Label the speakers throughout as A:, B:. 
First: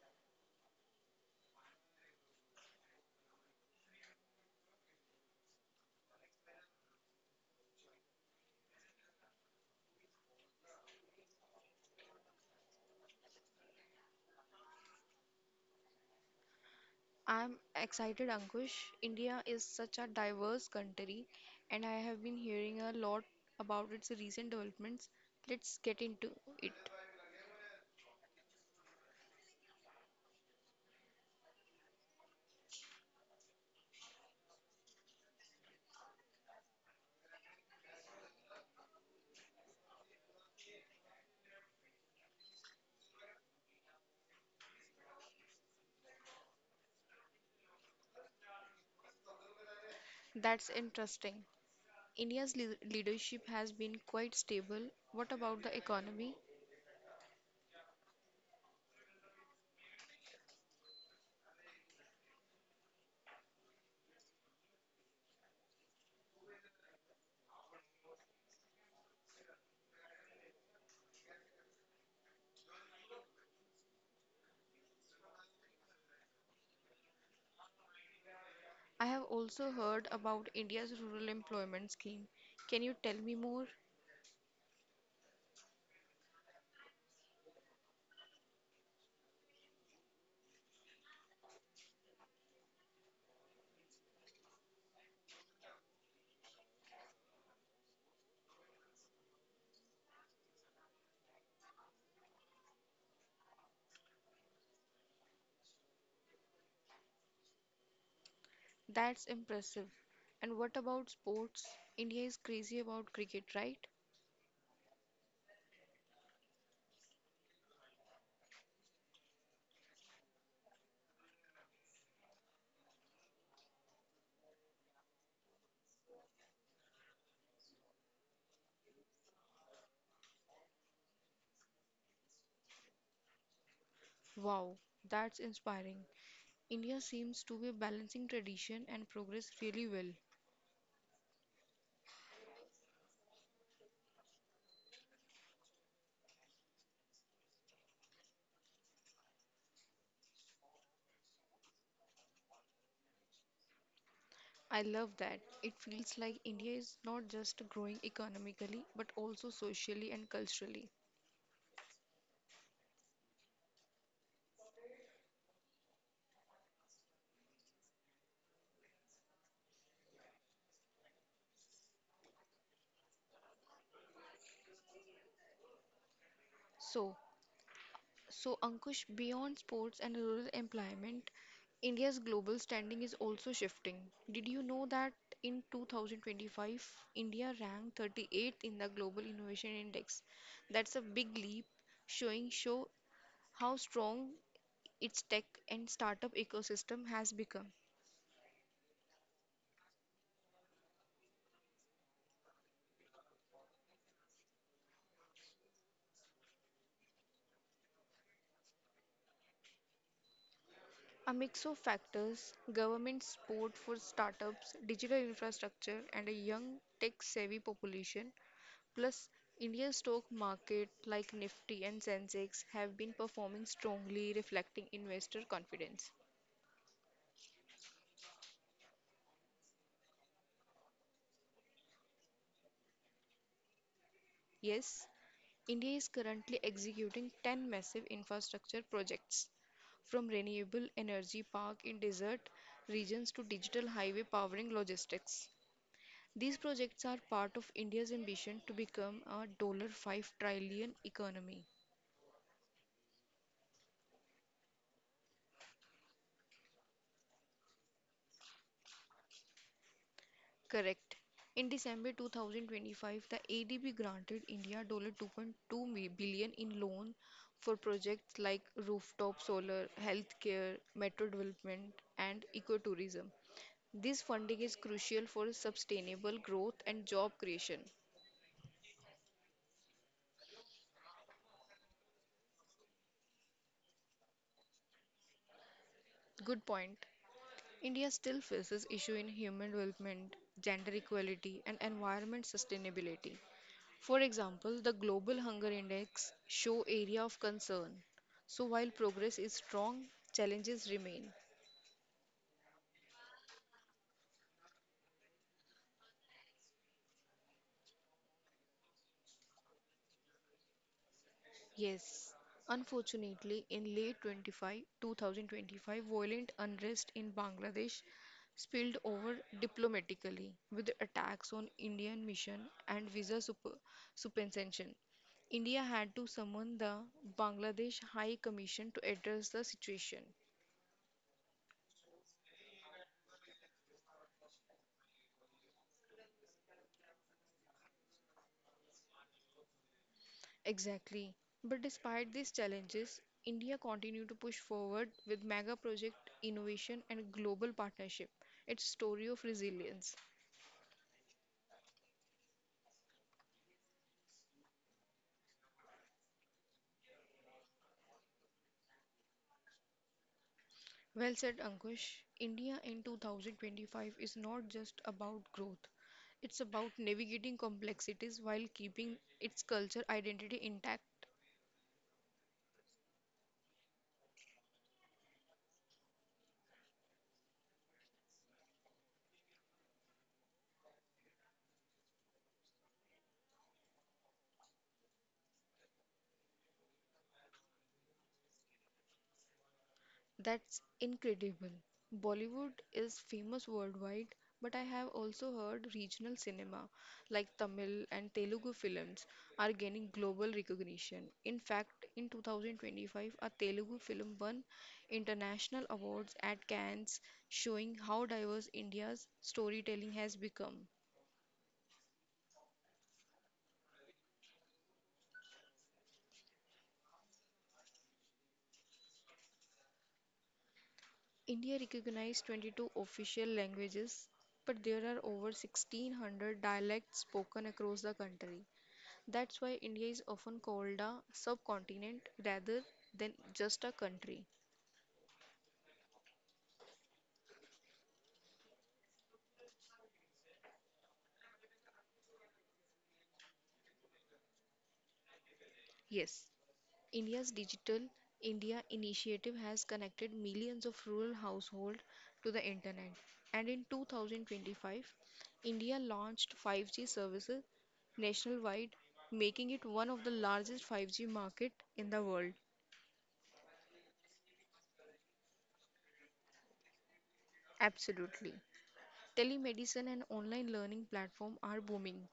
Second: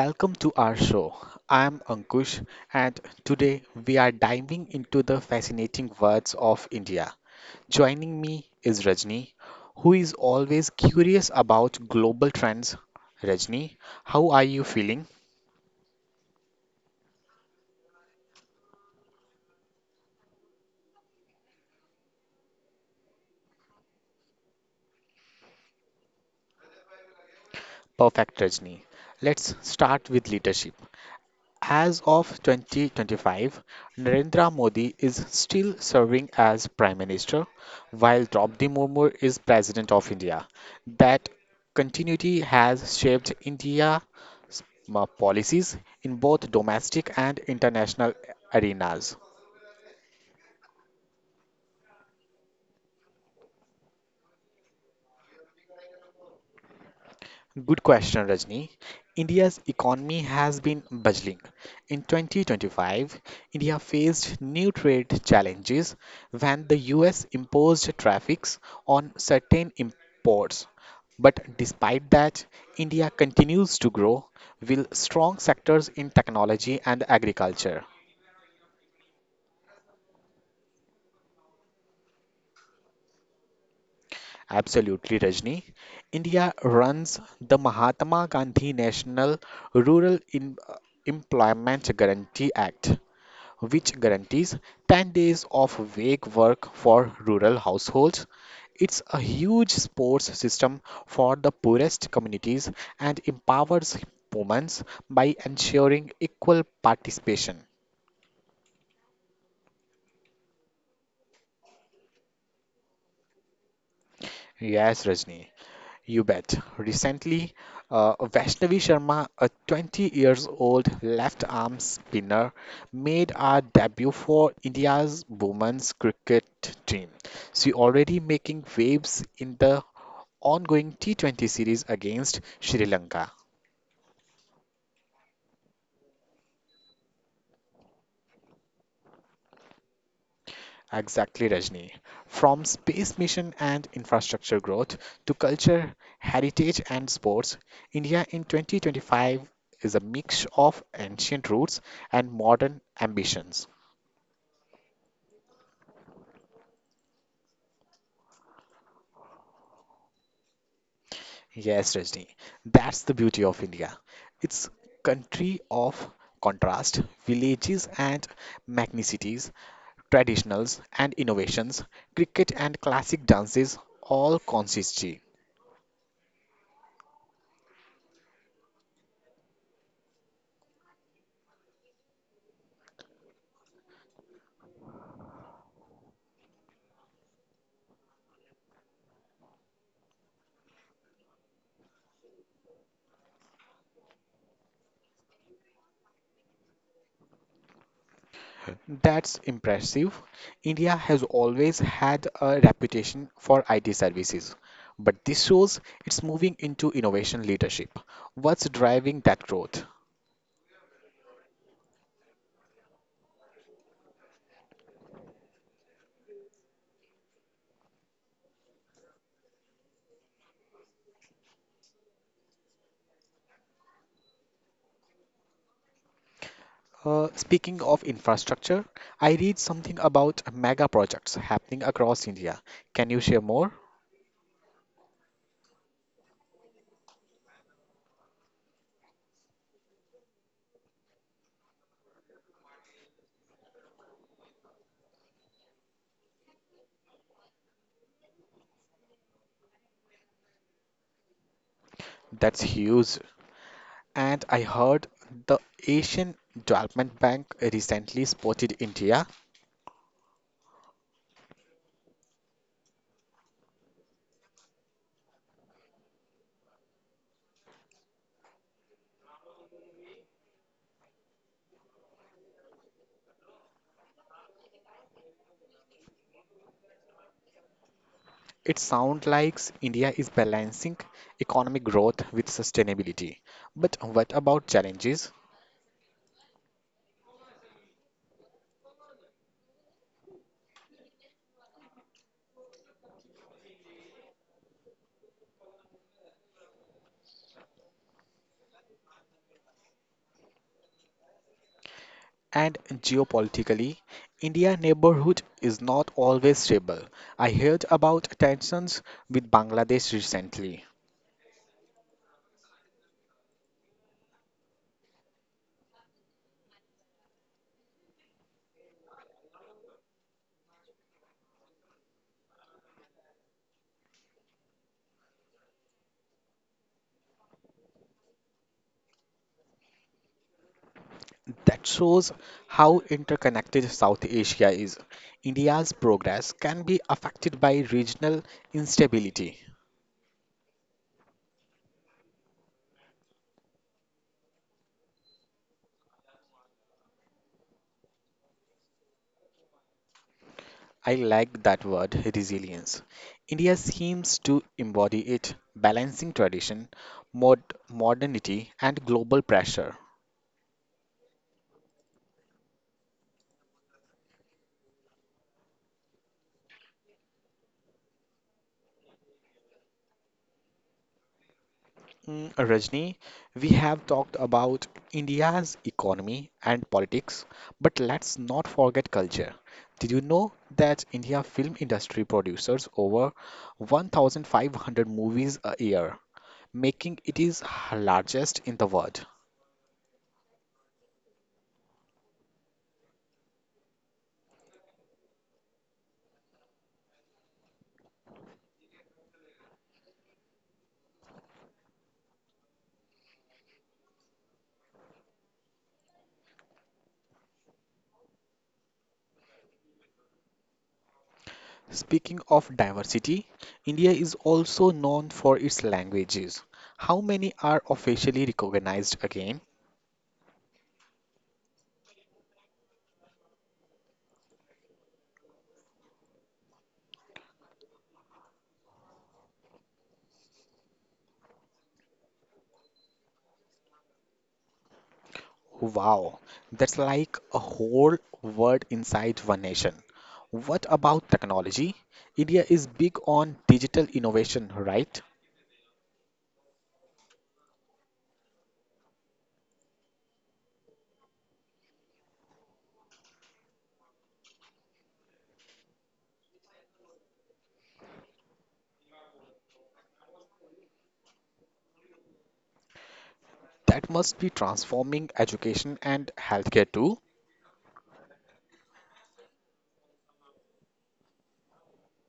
A: Welcome to our show. I'm Ankush, and today we are diving into the fascinating worlds of India. Joining me is Rajni, who is always curious about global trends. Rajni, how are you feeling?
B: I'm excited, Ankush. India is such a diverse country, and I have been hearing a lot about its recent developments. Let's get into it.
A: Perfect, Rajni. Let's start with leadership. As of 2025, Narendra Modi is still serving as Prime Minister, while Draupadi Murmu is President of India. That continuity has shaped India's policies in both domestic and international arenas.
B: That's interesting. India's leadership has been quite stable. What about the economy?
A: Good question, Rajni. India's economy has been buzzing. In 2025, India faced new trade challenges when the US imposed tariffs on certain imports. But despite that, India continues to grow with strong sectors in technology and agriculture.
B: I have also heard about India's rural employment scheme. Can you tell me more?
A: Absolutely, Rajni. India runs the Mahatma Gandhi National Rural Em- Employment Guarantee Act, which guarantees 10 days of wage work for rural households. It's a huge sports system for the poorest communities and empowers women by ensuring equal participation.
B: That's impressive. And what about sports? India is crazy about cricket, right?
A: Yes, Rajni, you bet. Recently, Vaishnavi Sharma, a 20 years old left arm spinner, made her debut for India's women's cricket team. She already making waves in the ongoing T20 series against Sri Lanka.
B: Wow, that's inspiring. India seems to be balancing tradition and progress really well.
A: Exactly, Rajni. From space mission and infrastructure growth to culture, heritage, and sports, India in 2025 is a mix of ancient roots and modern ambitions.
B: I love that. It feels like India is not just growing economically but also socially and culturally.
A: Yes, Rajni, that's the beauty of India. It's country of contrast, villages and magnicities, traditionals and innovations, cricket and classic dances, all consist.
B: So, so Ankush, beyond sports and rural employment, India's global standing is also shifting. Did you know that in 2025, India ranked 38th in the Global Innovation Index? That's a big leap, showing show how strong its tech and startup ecosystem has become.
A: That's impressive. India has always had a reputation for IT services, but this shows it's moving into innovation leadership. What's driving that growth?
B: A mix of factors government support for startups, digital infrastructure, and a young tech savvy population, plus Indian stock market like Nifty and Sensex have been performing strongly, reflecting investor confidence.
A: Speaking of infrastructure, I read something about mega projects happening across India. Can you share more?
B: Yes, India is currently executing 10 massive infrastructure projects from renewable energy park in desert regions to digital highway powering logistics. These projects are part of India's ambition to become a $5 trillion economy.
A: That's huge. And I heard the Asian Development Bank recently spotted India.
B: Correct. In December 2025, the ADB granted India $2 billion in loan for projects like rooftop solar, healthcare, metro development, and ecotourism. This funding is crucial for sustainable growth and job creation.
A: It sounds like India is balancing economic growth with sustainability. But what about challenges?
B: Good point. India still faces issues in human development, gender equality, and environment sustainability. For example, the Global Hunger Index show area of concern. So while progress is strong, challenges remain.
A: And geopolitically, India neighborhood is not always stable. I heard about tensions with Bangladesh recently.
B: Yes, unfortunately, in late 2025, violent unrest in Bangladesh spilled over diplomatically with attacks on Indian mission and visa suspension. India had to summon the Bangladesh High Commission to address the situation.
A: That shows how interconnected South Asia is. India's progress can be affected by regional instability.
B: Exactly. But despite these challenges, India continued to push forward with mega project innovation and global partnership. Its story of resilience.
A: I like that word, resilience. India seems to embody it, balancing tradition, mod modernity, and global pressure.
B: Well said, Ankush. India in 2025 is not just about growth. It's about navigating complexities while keeping its culture identity intact.
A: Rajni, we have talked about India's economy and politics, but let's not forget culture. Did you know that India film industry produces over 1,500 movies a year, making it is largest in the world?
B: That's incredible. Bollywood is famous worldwide, but I have also heard regional cinema like Tamil and Telugu films are gaining global recognition. In fact, in 2025, a Telugu film won international awards at Cannes, showing how diverse India's storytelling has become.
A: Speaking of diversity, India is also known for its languages. How many are officially recognized again?
B: India recognized 22 official languages, but there are over 1,600 dialects spoken across the country. That's why India is often called a subcontinent rather than just a country.
A: Wow, that's like a whole world inside one nation. What about technology? India is big on digital innovation, right?
B: Yes, India's Digital India initiative has connected millions of rural households to the internet. And in 2025, India launched 5G services nationwide, making it one of the largest 5G market in the world.
A: That must be transforming education and healthcare too.
B: Absolutely. Telemedicine and online learning platform are booming.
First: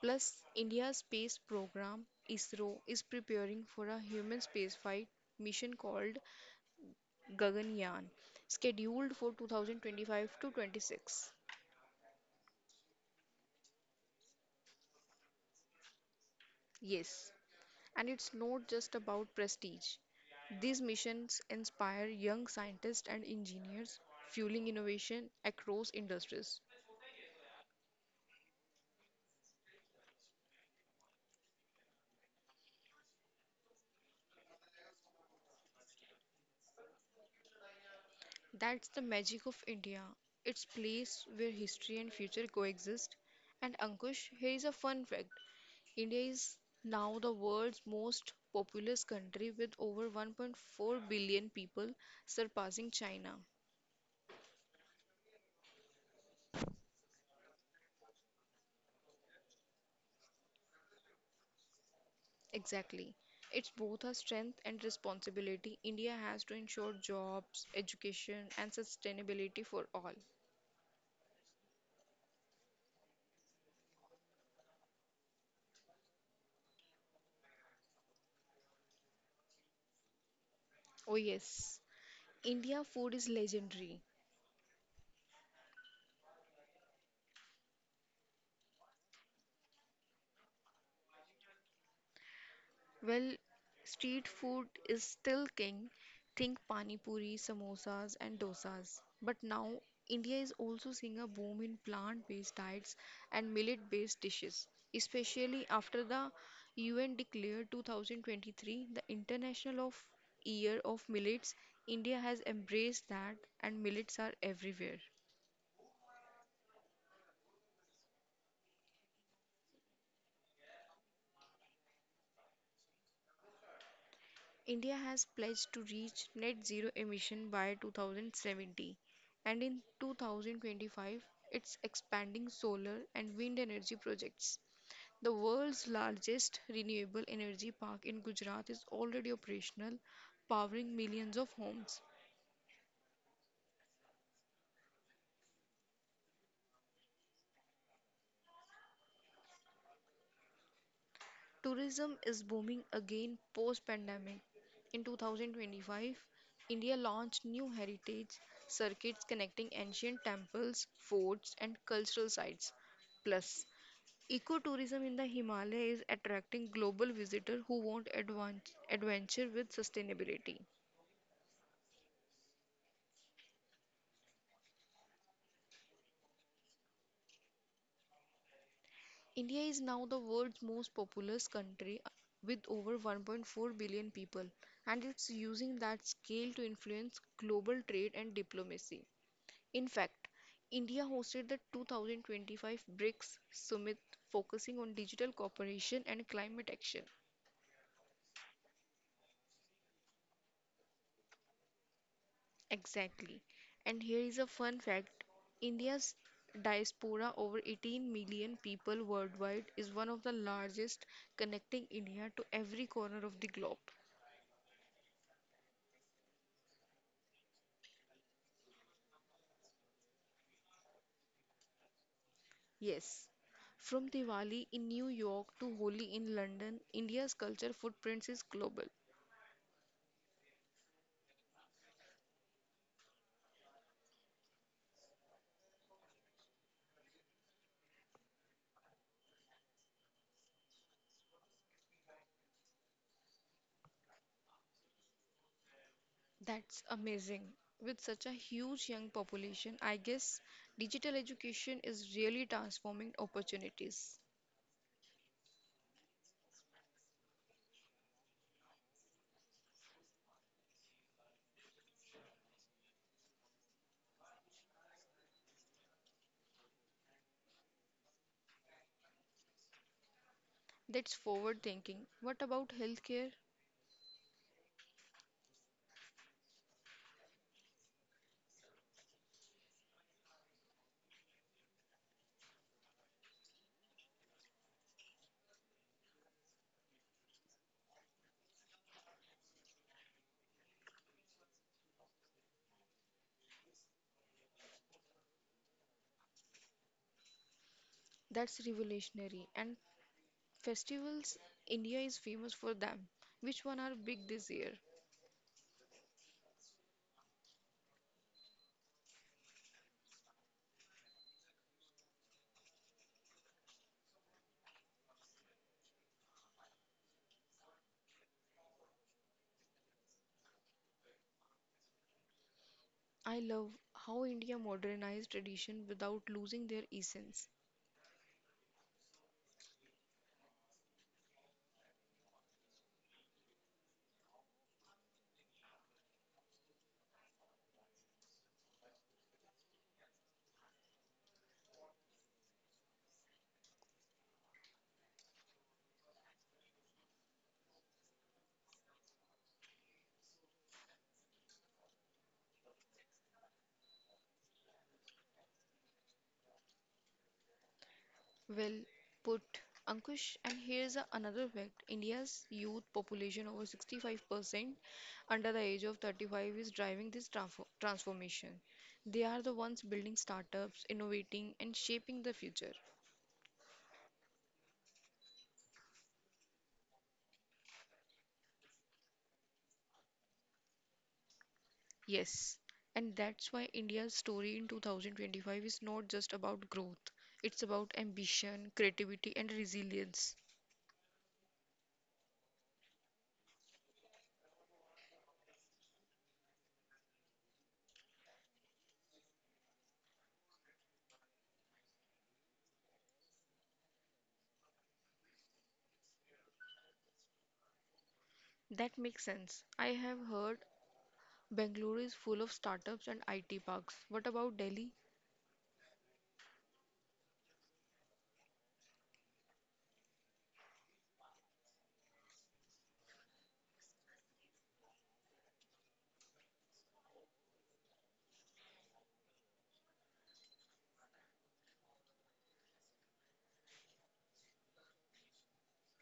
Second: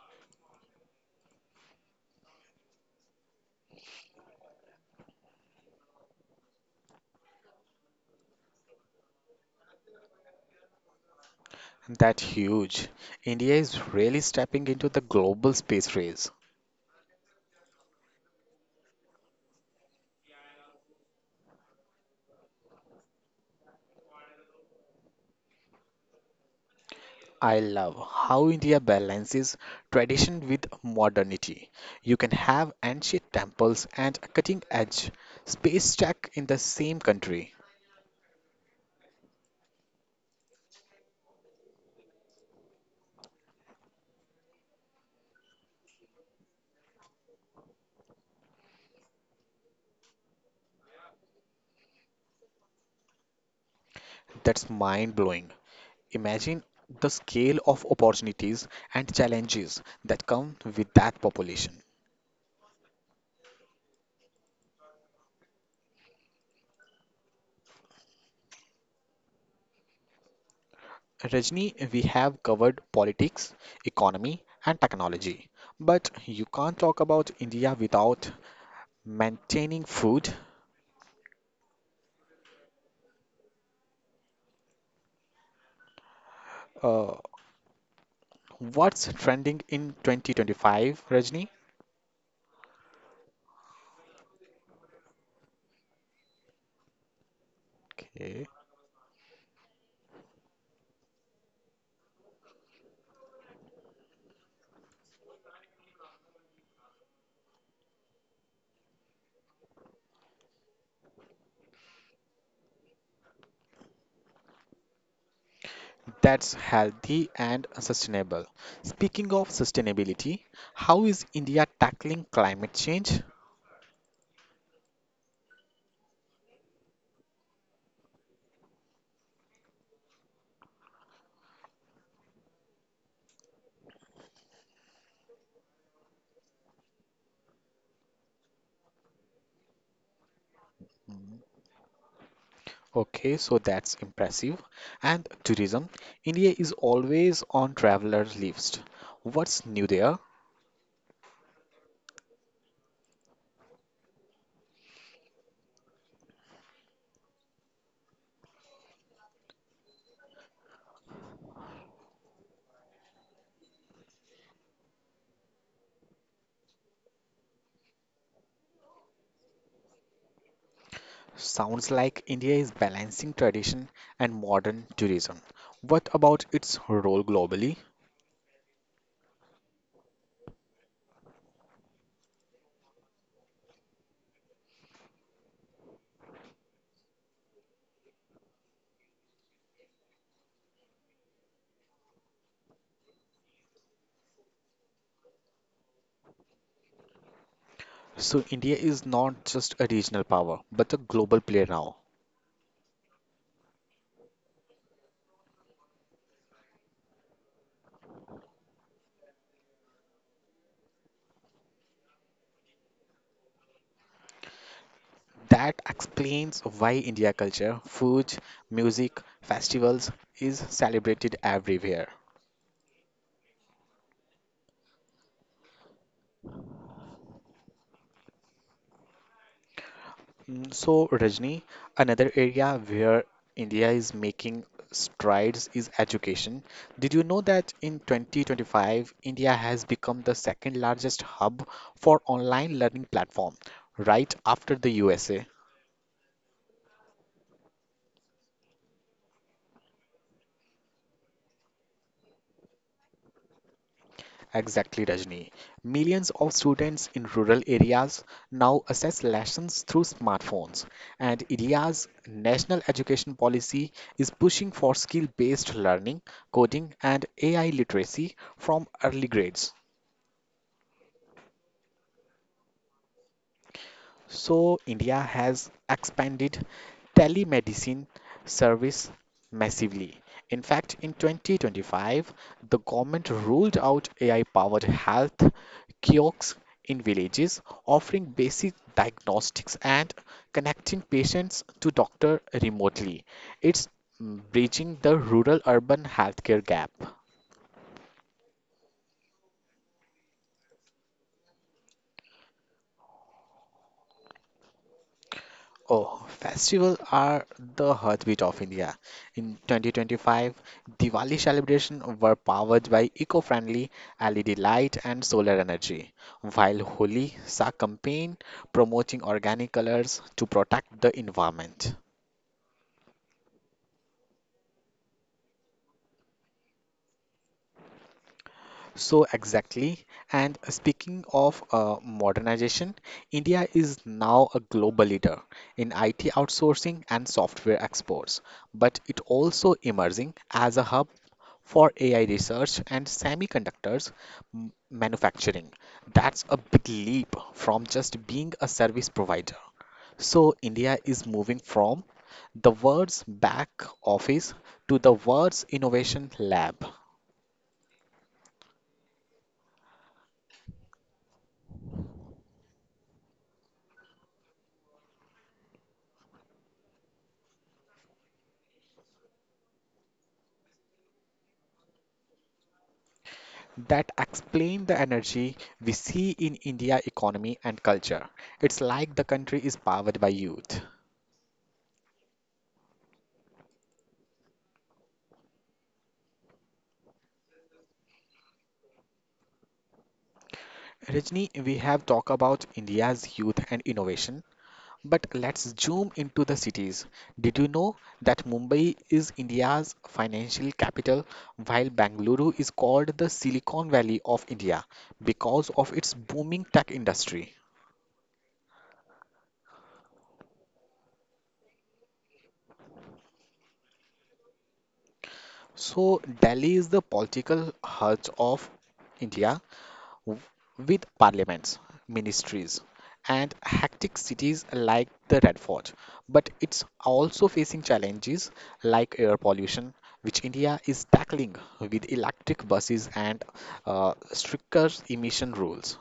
B: Plus, India's space program ISRO is preparing for a human spaceflight mission called Gaganyaan, scheduled for 2025 to 26.
A: That's huge. India is really stepping into the global space race.
B: Yes, and it's not just about prestige. These missions inspire young scientists and engineers, fueling innovation across industries.
A: I love how India balances tradition with modernity. You can have ancient temples and cutting edge space tech in the same country.
B: That's the magic of India. It's place where history and future coexist. And Ankush, here is a fun fact. India is now the world's most populous country with over 1.4 billion people, surpassing China.
A: That's mind blowing. Imagine the scale of opportunities and challenges that come with that population.
B: Exactly. It's both a strength and responsibility. India has to ensure jobs, education, and sustainability for all.
A: Rajni, we have covered politics, economy, and technology, but you can't talk about India without maintaining food,
B: Oh, yes. India food is legendary.
A: uh, what's trending in 2025, Rajni?
B: Well, street food is still king. Think pani puri, samosas, and
A: Okay.
B: dosas. But now, India is also seeing a boom in plant-based diets and millet-based dishes, especially after the UN declared 2023 the International of Year of Millets. India has embraced that, and millets are everywhere.
A: That's healthy and sustainable. Speaking of sustainability, how is India tackling climate change?
B: India has pledged to reach net zero emission by 2070 and in 2025 it's expanding solar and wind energy projects. The world's largest renewable energy park in Gujarat is already operational, powering millions of homes.
A: Okay, so that's impressive. And tourism, India is always on travelers' list. What's new there?
B: Tourism is booming again post pandemic. In 2025, India launched new heritage circuits connecting ancient temples, forts, and cultural sites. Plus, Ecotourism in the Himalaya is attracting global visitors who want adventure with sustainability.
A: Sounds like India is balancing tradition and modern tourism. What about its role globally?
B: India is now the world's most populous country with over 1.4 billion people, and it's using that scale to influence global trade and diplomacy. In fact, India hosted the 2025 BRICS summit focusing on digital cooperation and climate action.
A: So, India is not just a regional power, but a global player now.
B: Exactly. And here is a fun fact India's diaspora, over 18 million people worldwide, is one of the largest, connecting India to every corner of the globe.
A: That explains why India culture, food, music, festivals is celebrated everywhere.
B: Yes. From Diwali in New York to Holi in London, India's culture footprint is global.
A: So, Rajni, another area where India is making strides is education. Did you know that in 2025, India has become the second largest hub for online learning platform, right after the USA?
B: That's amazing. With such a huge young population, I guess digital education is really transforming opportunities.
A: Exactly, Rajni. Millions of students in rural areas now access lessons through smartphones, and India's national education policy is pushing for skill based learning, coding, and AI literacy from early grades.
B: That's forward thinking. What about healthcare?
A: So, India has expanded telemedicine service massively. In fact, in 2025, the government rolled out AI powered health kiosks in villages, offering basic diagnostics and connecting patients to doctor remotely. It's bridging the rural urban healthcare gap.
B: That's revolutionary. And festivals, India is famous for them. Which one are big this year?
A: Oh, festivals are the heartbeat of India. In 2025, Diwali celebrations were powered by eco-friendly LED light and solar energy, while Holi saw campaign promoting organic colors to protect the environment.
B: I love how India modernized tradition without losing their essence.
A: So exactly. And speaking of modernization, India is now a global leader in IT outsourcing and software exports, but it also emerging as a hub for AI research and semiconductors manufacturing. That's a big leap from just being a service provider. So India is moving from the world's back office to the world's innovation lab.
B: Well put, Ankush. And here's another fact India's youth population over 65% under the age of 35 is driving this transformation. They are the ones building startups, innovating, and shaping the future.
A: That explain the energy we see in India economy and culture. It's like the country is powered by youth.
B: Yes, and that's why India's story in 2025 is not just about growth, it's about ambition, creativity, and resilience.
A: Rajni, we have talked about India's youth and innovation, but let's zoom into the cities. Did you know that Mumbai is India's financial capital, while Bangalore is called the Silicon Valley of India because of its booming tech industry?
B: That makes sense. I have heard Bangalore is full of startups and IT parks. What about Delhi?
A: So, Delhi is the political heart of India, with parliaments, ministries, and hectic cities like the Red Fort. But it's also facing challenges like air pollution, which India is tackling with electric buses and stricter emission rules.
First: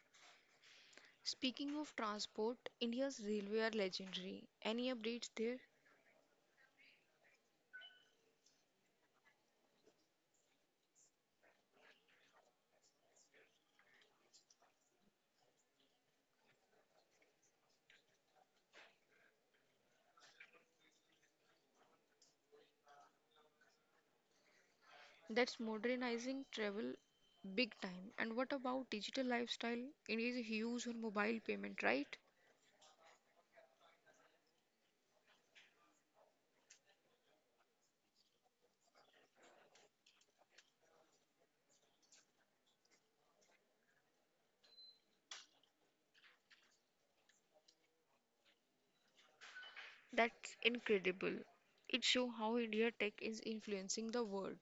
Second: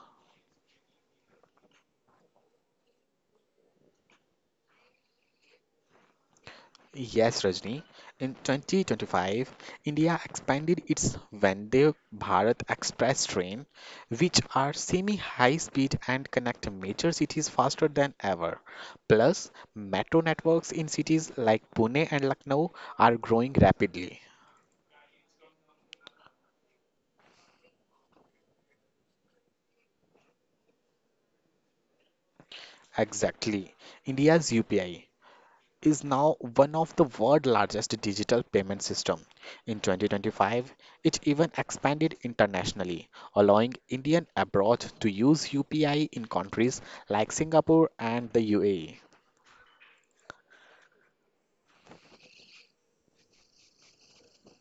B: Speaking of transport, India's railway are legendary. Any updates there?
A: Yes, Rajni. In 2025, India expanded its Vande Bharat Express train, which are semi-high speed and connect major cities faster than ever. Plus, metro networks in cities like Pune and Lucknow are growing rapidly.
B: That's modernizing travel big time. And what about digital lifestyle? India is huge on mobile payment, right?
A: Exactly. India's UPI. Is now one of the world's largest digital payment system. In 2025, it even expanded internationally, allowing Indian abroad to use UPI in countries like Singapore and the UAE.
B: That's incredible. It shows how India tech is influencing the world.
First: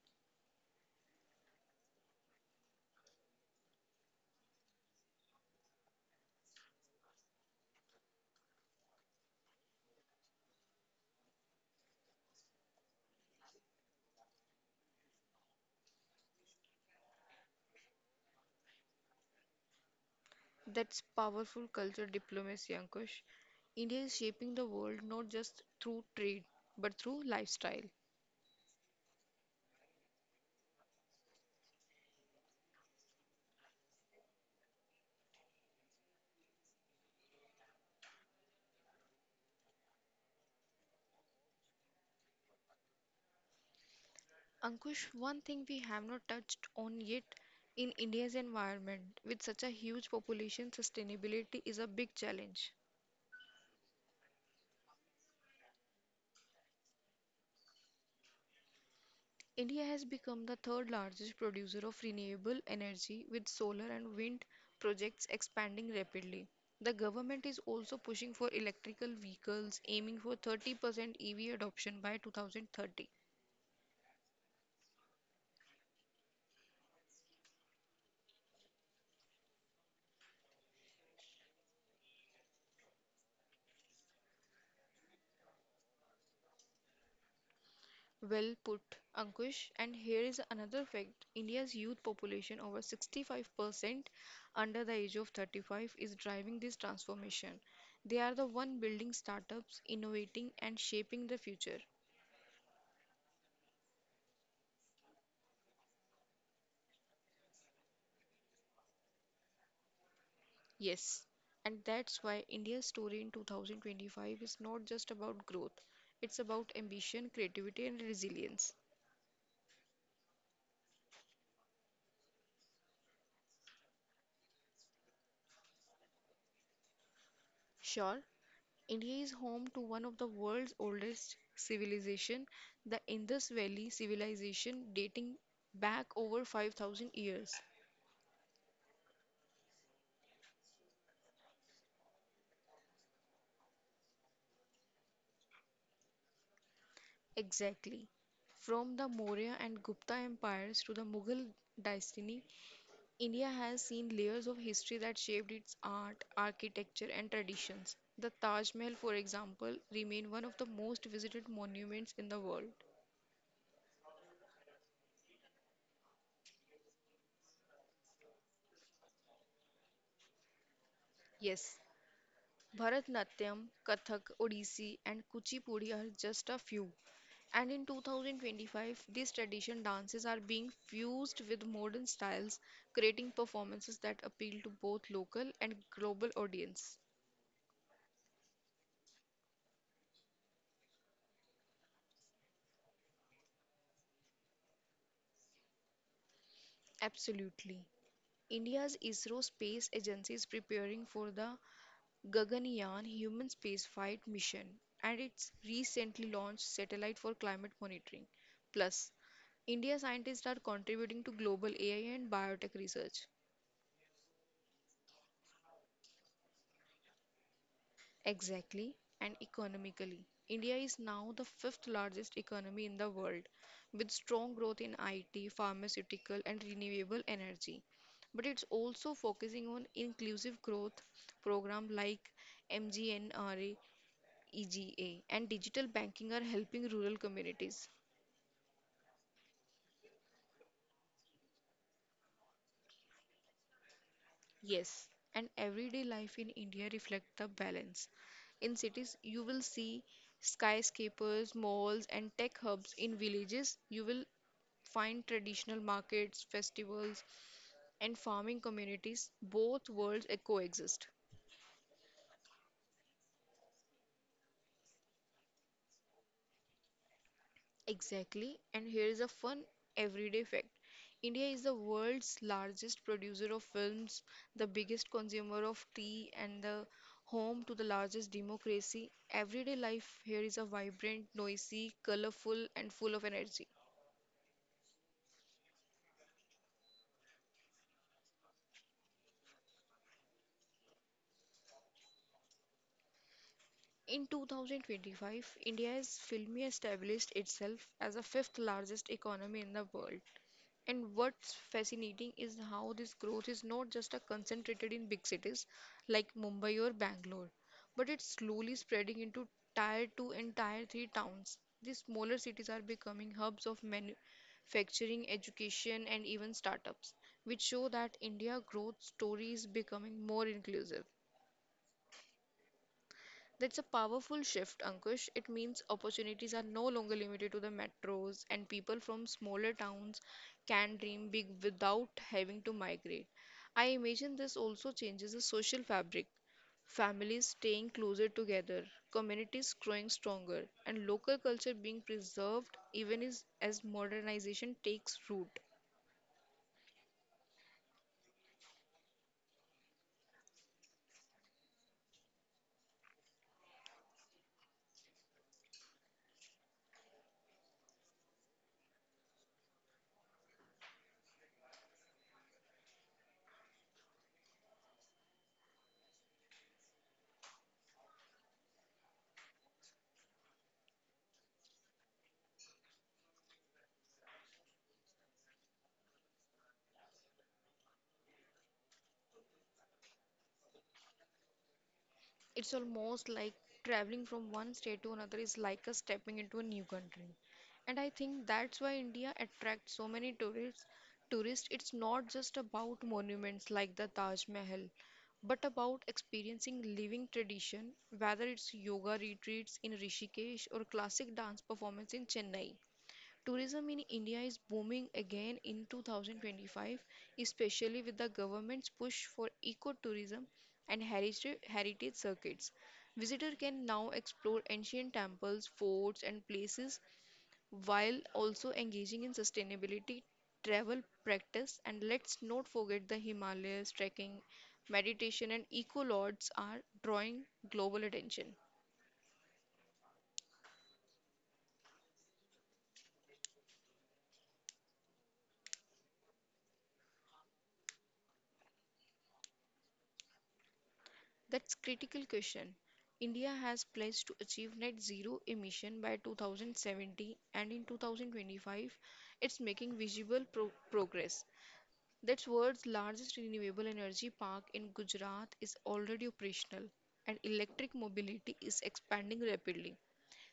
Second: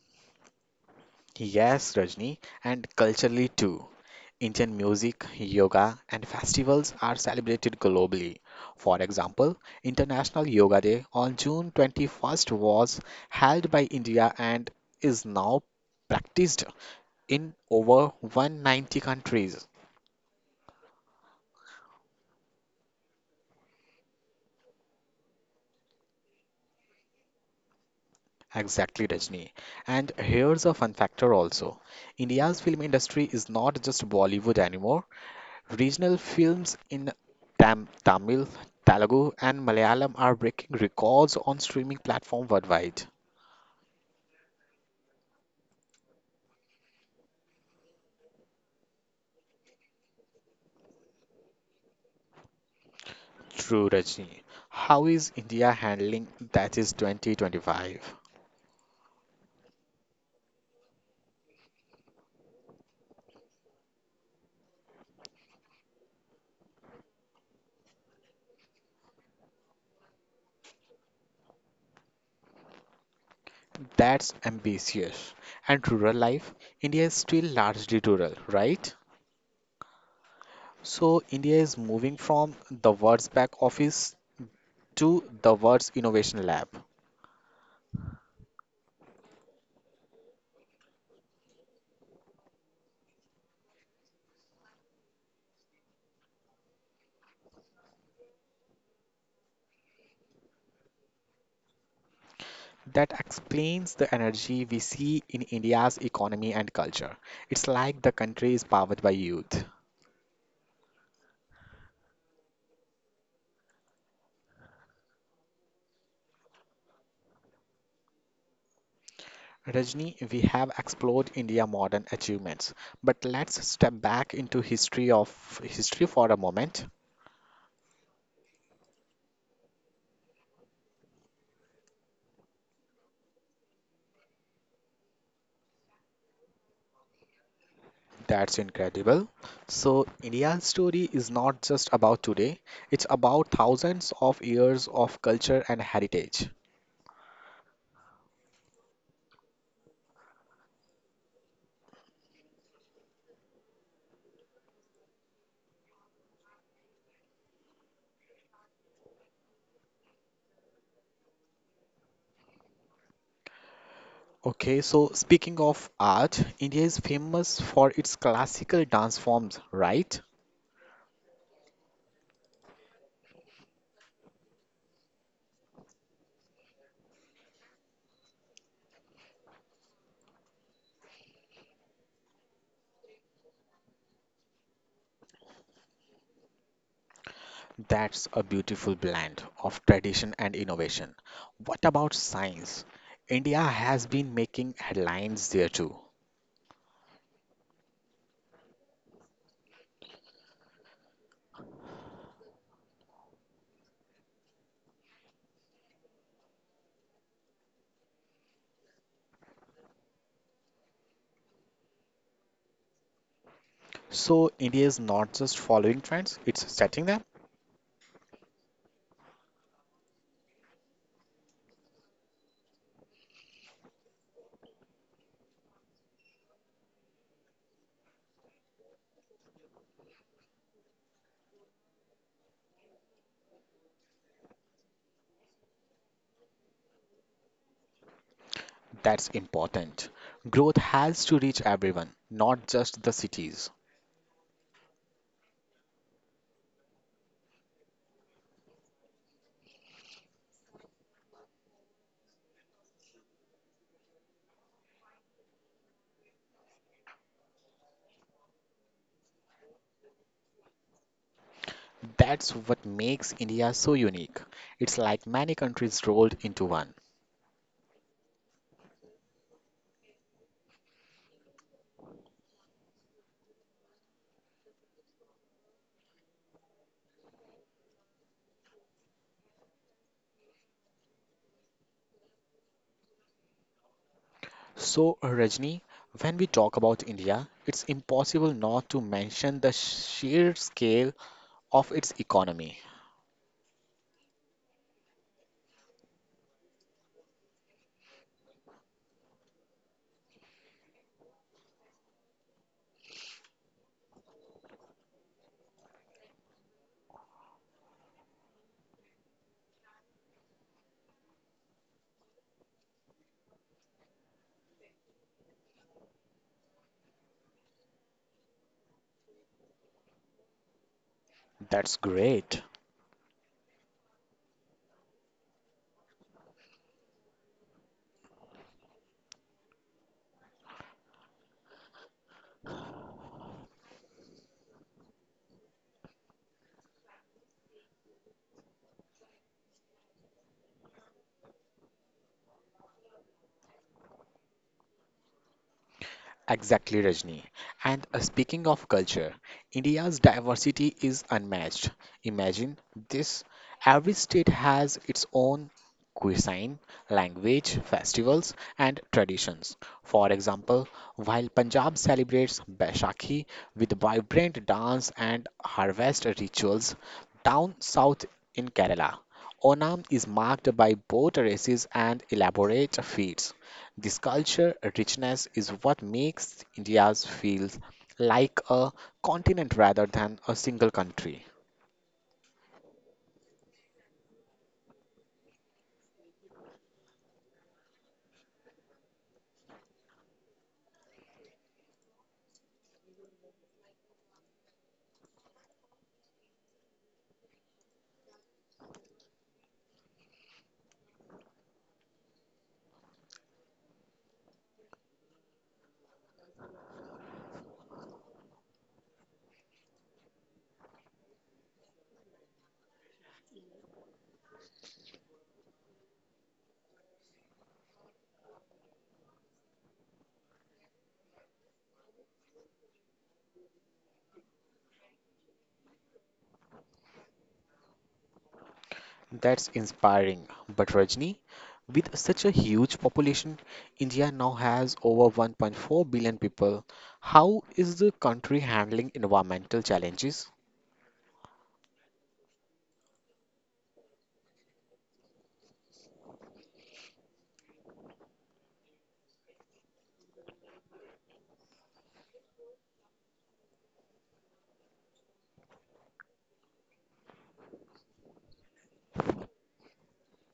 A: Yes, Rajni, and culturally too. Indian music, yoga, and festivals are celebrated globally. For example, International Yoga Day on June 21st was held by India and is now practiced in over 190 countries.
B: That's powerful culture diplomacy, Ankush. India is shaping the world not just through trade, but through lifestyle.
A: Exactly, Rajni. And here's a fun factor also. India's film industry is not just Bollywood anymore. Regional films in Tamil, Telugu, and Malayalam are breaking records on streaming platform worldwide.
B: Ankush, one thing we have not touched on yet in India's environment, with such a huge population, sustainability is a big challenge.
A: True, Rajni. How is India handling that is 2025?
B: India has become the third largest producer of renewable energy with solar and wind projects expanding rapidly. The government is also pushing for electrical vehicles aiming for 30% EV adoption by 2030.
A: That's ambitious. And rural life? India is still largely rural, right? So India is moving from the words back office to the words innovation lab.
B: Well put, Ankush. And here is another fact. India's youth population over 65% under the age of 35 is driving this transformation. They are the one building startups, innovating and shaping the future.
A: That explains the energy we see in India's economy and culture. It's like the country is powered by youth.
B: Yes, and that's why India's story in 2025 is not just about growth, it's about ambition, creativity, and resilience.
A: Rajni, we have explored India modern achievements, but let's step back into history for a moment.
B: Sure, India is home to one of the world's oldest civilization, the Indus Valley Civilization, dating back over 5,000 years.
A: That's incredible. So India's story is not just about today, it's about thousands of years of culture and heritage.
B: Exactly. From the Maurya and Gupta empires to the Mughal dynasty, India has seen layers of history that shaped its art, architecture, and traditions. The Taj Mahal, for example, remains one of the most visited monuments in the world.
A: Okay, so speaking of art, India is famous for its classical dance forms, right?
B: Yes, Bharatnatyam, Kathak, Odissi, and Kuchipudi are just a few. And in 2025, these tradition dances are being fused with modern styles, creating performances that appeal to both local and global audience.
A: That's a beautiful blend of tradition and innovation. What about science? India has been making headlines there too.
B: Absolutely. India's ISRO space agency is preparing for the Gaganyaan human spaceflight mission and its recently launched satellite for climate monitoring. Plus, India scientists are contributing to global AI and biotech research.
A: So India is not just following trends, it's setting them.
B: Exactly and economically. India is now the fifth largest economy in the world with strong growth in IT, pharmaceutical, and renewable energy. But it's also focusing on inclusive growth programs like MGNRA EGA, and digital banking are helping rural communities.
A: That's important. Growth has to reach everyone, not just the cities.
B: Yes, and everyday life in India reflect the balance. In cities, you will see skyscrapers, malls, and tech hubs. In villages, you will find traditional markets, festivals, and farming communities. Both worlds coexist.
A: That's what makes India so unique. It's like many countries rolled into one.
B: Exactly, and here is a fun everyday fact. India is the world's largest producer of films, the biggest consumer of tea, and the home to the largest democracy. Everyday life here is a vibrant, noisy, colorful, and full of energy.
A: So, Rajni, when we talk about India, it's impossible not to mention the sheer scale of its economy.
B: In 2025, India has firmly established itself as the fifth largest economy in the world. And what's fascinating is how this growth is not just a concentrated in big cities like Mumbai or Bangalore, but it's slowly spreading into tier 2 and tier 3 towns. These smaller cities are becoming hubs of manufacturing, education, and even startups, which show that India growth story is becoming more inclusive.
A: That's great.
B: That's a powerful shift, Ankush. It means opportunities are no longer limited to the metros, and people from smaller towns can dream big without having to migrate. I imagine this also changes the social fabric. Families staying closer together, communities growing stronger, and local culture being preserved even as modernization takes root.
A: Exactly, Rajni. And speaking of culture, India's diversity is unmatched. Imagine this every state has its own cuisine, language, festivals, and traditions. For example, while Punjab celebrates Baishakhi with vibrant dance and harvest rituals, down south in Kerala, Onam is marked by boat races and elaborate feasts. This culture richness is what makes India's feel like a continent rather than a single country.
B: It's almost like traveling from one state to another is like a stepping into a new country. And I think that's why India attracts so many tourists, it's not just about monuments like the Taj Mahal, but about experiencing living tradition, whether it's yoga retreats in Rishikesh or classic dance performance in Chennai. Tourism in India is booming again in 2025, especially with the government's push for eco-tourism and heritage circuits. Visitors can now explore ancient temples, forts, and places while also engaging in sustainability travel practice. And let's not forget the Himalayas, trekking, meditation, and eco lodges are drawing global attention.
A: That's inspiring. But Rajni, with such a huge population, India now has over 1.4 billion people. How is the country handling environmental challenges?
B: That's critical question. India has pledged to achieve net zero emission by 2070 and in 2025 it's making visible progress. That's world's largest renewable energy park in Gujarat is already operational and electric mobility is expanding rapidly.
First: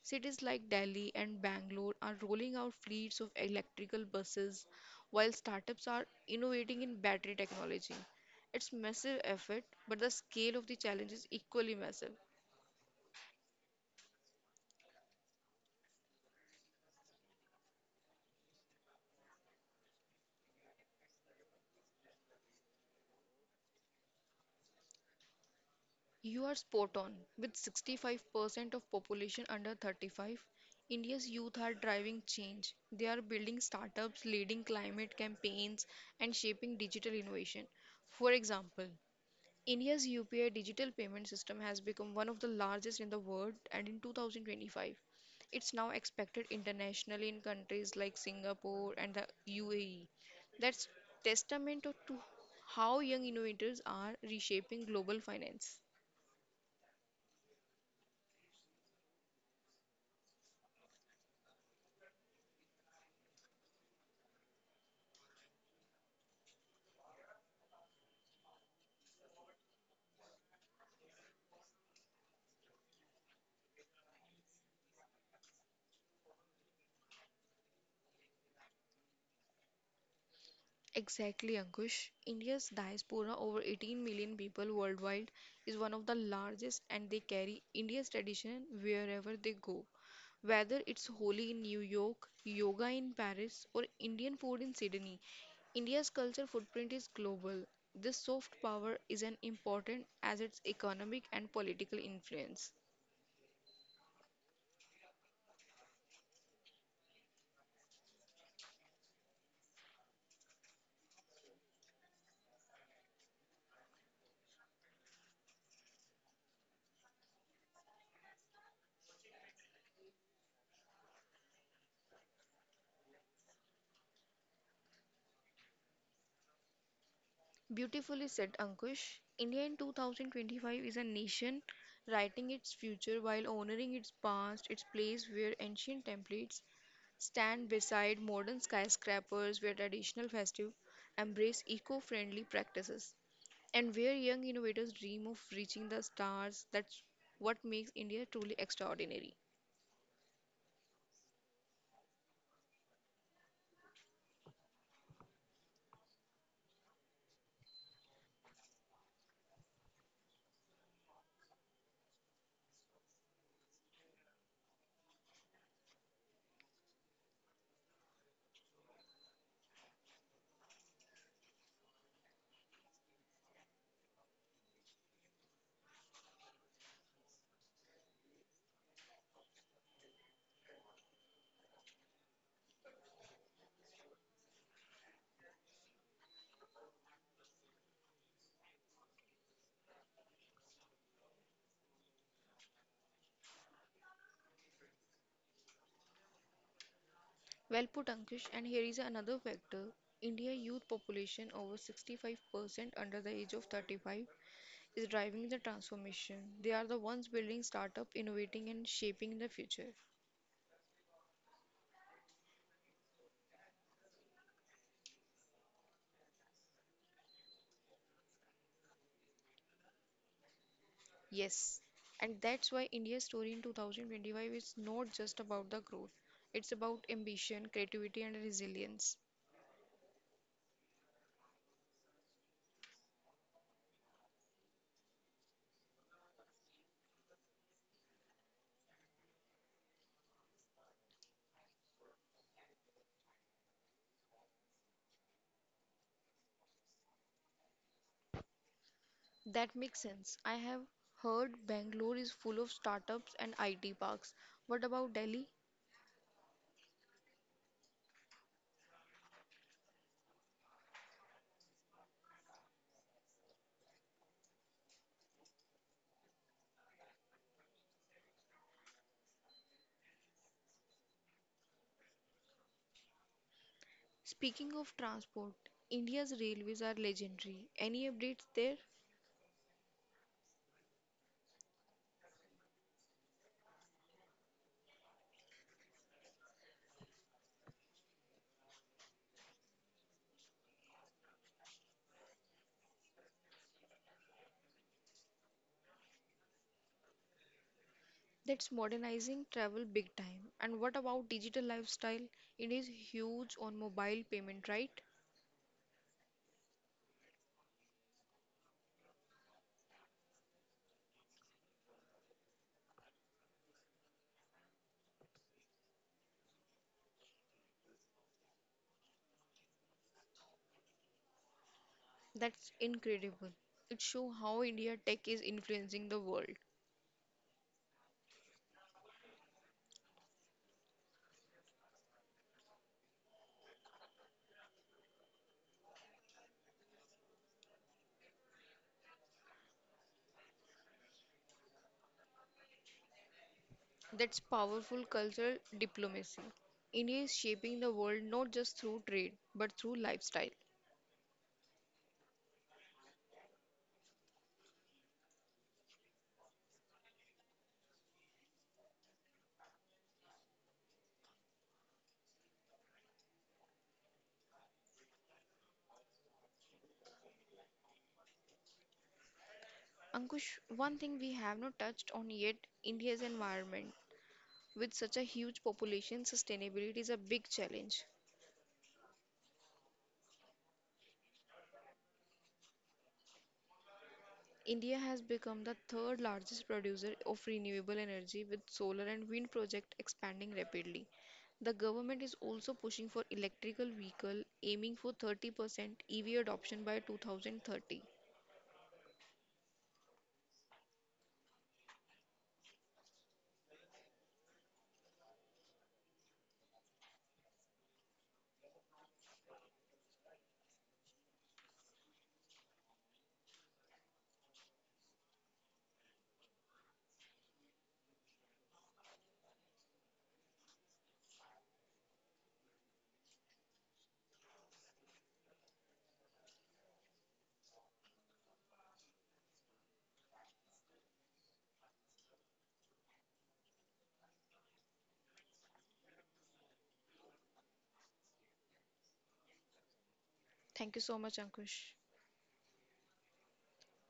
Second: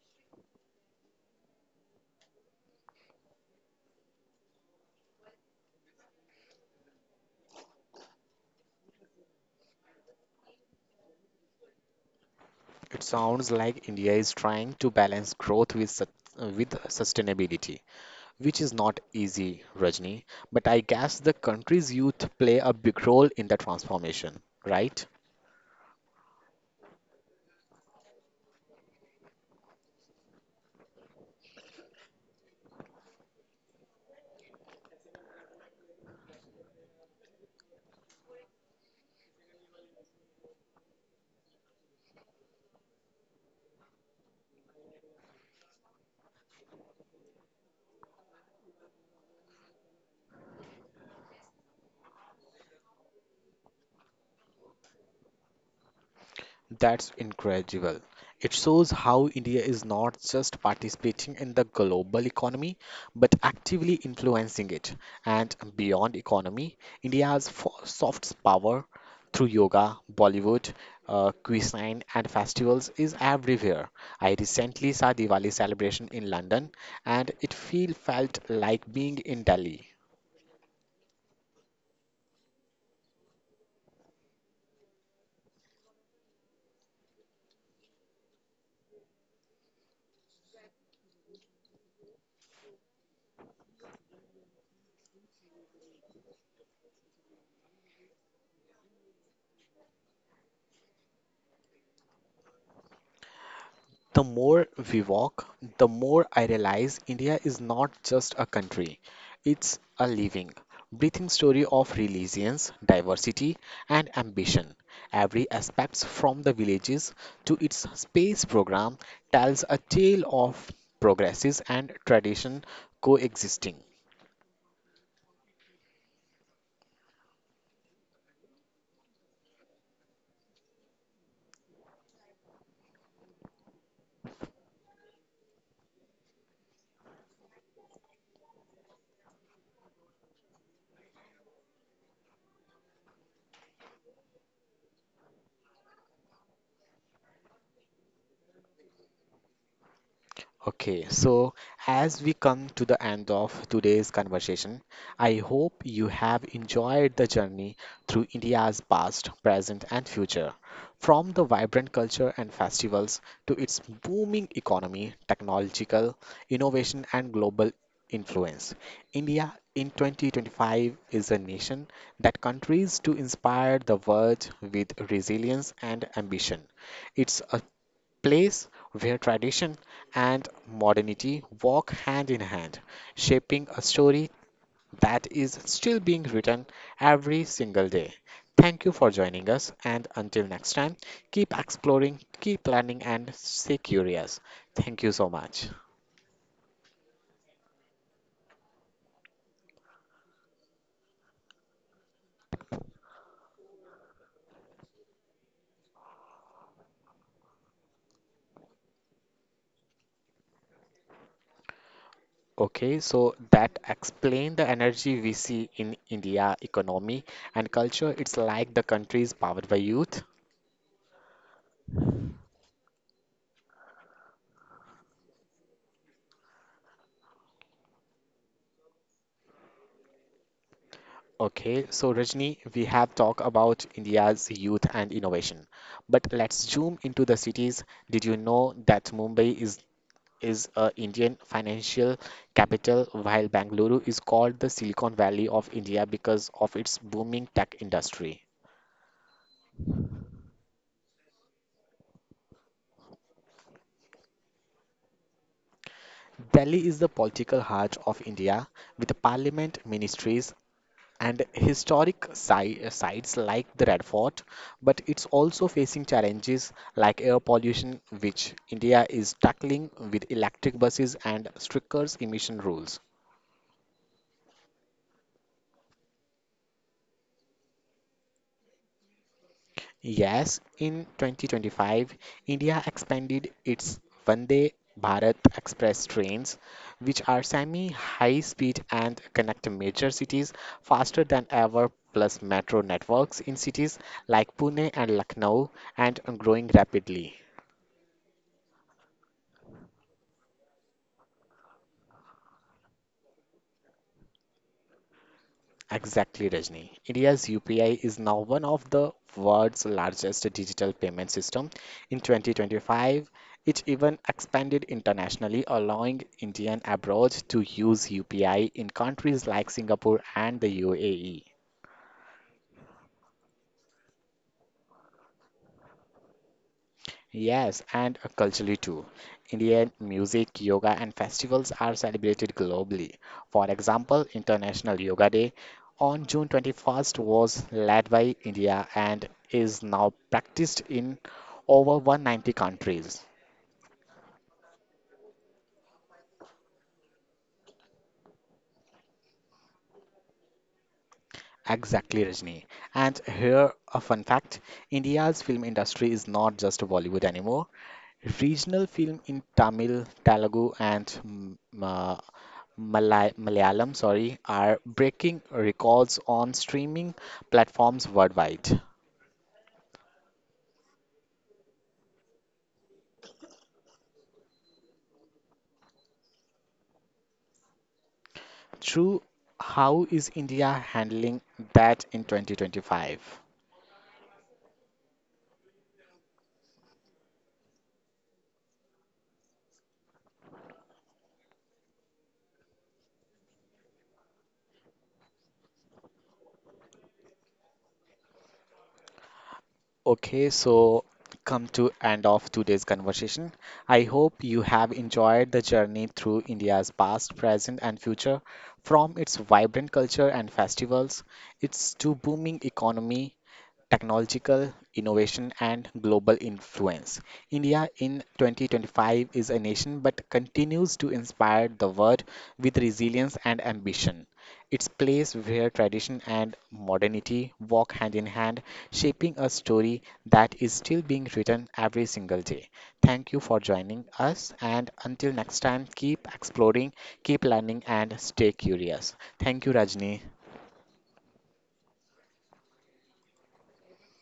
B: Cities like Delhi and Bangalore are rolling out fleets of electrical buses, while startups are innovating in battery technology. It's massive effort, but the scale of the challenge is equally massive.
A: It sounds like India is trying to balance growth with, with sustainability, which is not easy, Rajni. But I guess the country's youth play a big role in the transformation, right?
B: You are spot on. With 65% of population under 35, India's youth are driving change. They are building startups, leading climate campaigns, and shaping digital innovation. For example, India's UPI digital payment system has become one of the largest in the world, and in 2025, it's now expected internationally in countries like Singapore and the UAE. That's testament to how young innovators are reshaping global finance.
A: That's incredible. It shows how India is not just participating in the global economy, but actively influencing it. And beyond economy, India has soft power through yoga, Bollywood, cuisine, and festivals is everywhere. I recently saw Diwali celebration in London, and it feel felt like being in Delhi.
B: Exactly, Ankush. India's diaspora, over 18 million people worldwide, is one of the largest, and they carry India's tradition wherever they go. Whether it's Holi in New York, yoga in Paris, or Indian food in Sydney, India's culture footprint is global. This soft power is as important as its economic and political influence.
A: The more we walk, the more I realize India is not just a country, it's a living, breathing story of resilience, diversity, and ambition. Every aspect, from the villages to its space program, tells a tale of progresses and tradition coexisting.
B: Beautifully said, Ankush. India in 2025 is a nation writing its future while honoring its past, its place where ancient templates stand beside modern skyscrapers, where traditional festive embrace eco-friendly practices, and where young innovators dream of reaching the stars. That's what makes India truly extraordinary.
A: Okay, so as we come to the end of today's conversation, I hope you have enjoyed the journey through India's past, present, and future. From the vibrant culture and festivals to its booming economy, technological innovation, and global influence. India in 2025 is a nation that continues to inspire the world with resilience and ambition. It's a place where tradition and modernity walk hand in hand, shaping a story that is still being written every single day. Thank you for joining us, and until next time, keep exploring, keep learning, and stay curious. Thank you so much.
B: Well put, Ankush. And here is another factor. India youth population over 65% under the age of 35 is driving the transformation. They are the ones building startup, innovating and shaping the future.
A: Okay, so that explain the energy we see in India economy and culture. It's like the country is powered by youth.
B: Yes. And that's why India's story in 2025 is not just about the growth. It's about ambition, creativity and resilience.
A: Okay, so Rajni, we have talked about India's youth and innovation, but let's zoom into the cities. Did you know that Mumbai is a Indian financial capital, while Bangalore is called the Silicon Valley of India because of its booming tech industry?
B: That makes sense. I have heard Bangalore is full of startups and IT parks. What about Delhi?
A: Delhi is the political heart of India with parliament, ministries, and sites like the Red Fort, but it's also facing challenges like air pollution, which India is tackling with electric buses and stricter emission rules.
B: Speaking of transport, India's railways are legendary. Any updates there?
A: Yes, in 2025, India expanded its Vande Bharat Express trains, which are semi high speed and connect major cities faster than ever, plus metro networks in cities like Pune and Lucknow and growing rapidly.
B: That's modernizing travel big time. And what about digital lifestyle? It is huge on mobile payment, right?
A: Exactly, Rajni. India's UPI is now one of the world's largest digital payment system. In 2025, it even expanded internationally, allowing Indian abroad to use UPI in countries like Singapore and the UAE.
B: That's incredible. It shows how India tech is influencing the world.
A: Yes, and culturally too. Indian music, yoga, and festivals are celebrated globally. For example, International Yoga Day on June 21st was led by India and is now practiced in over 190 countries.
B: That's powerful cultural diplomacy. India is shaping the world not just through trade, but through lifestyle.
A: Exactly, Rajni. And here, a fun fact India's film industry is not just Bollywood anymore. Regional film in Tamil, Telugu, and Malayalam, sorry, are breaking records on streaming platforms worldwide.
B: Ankush, one thing we have not touched on yet, India's environment. With such a huge population, sustainability is a big challenge.
A: True, how is India handling that in 2025?
B: India has become the third largest producer of renewable energy with solar and wind projects expanding rapidly. The government is also pushing for electrical vehicle aiming for 30% EV adoption by 2030.
A: Okay, so come to end of today's conversation. I hope you have enjoyed the journey through India's past, present, and future, from its vibrant culture and festivals, its to booming economy technological innovation and global influence. India in 2025 is a nation but continues to inspire the world with resilience and ambition. It's place where tradition and modernity walk hand in hand, shaping a story that is still being written every single day. Thank you for joining us and until next time keep exploring, keep learning and stay curious. Thank you Rajni.
B: Thank you so much Ankush.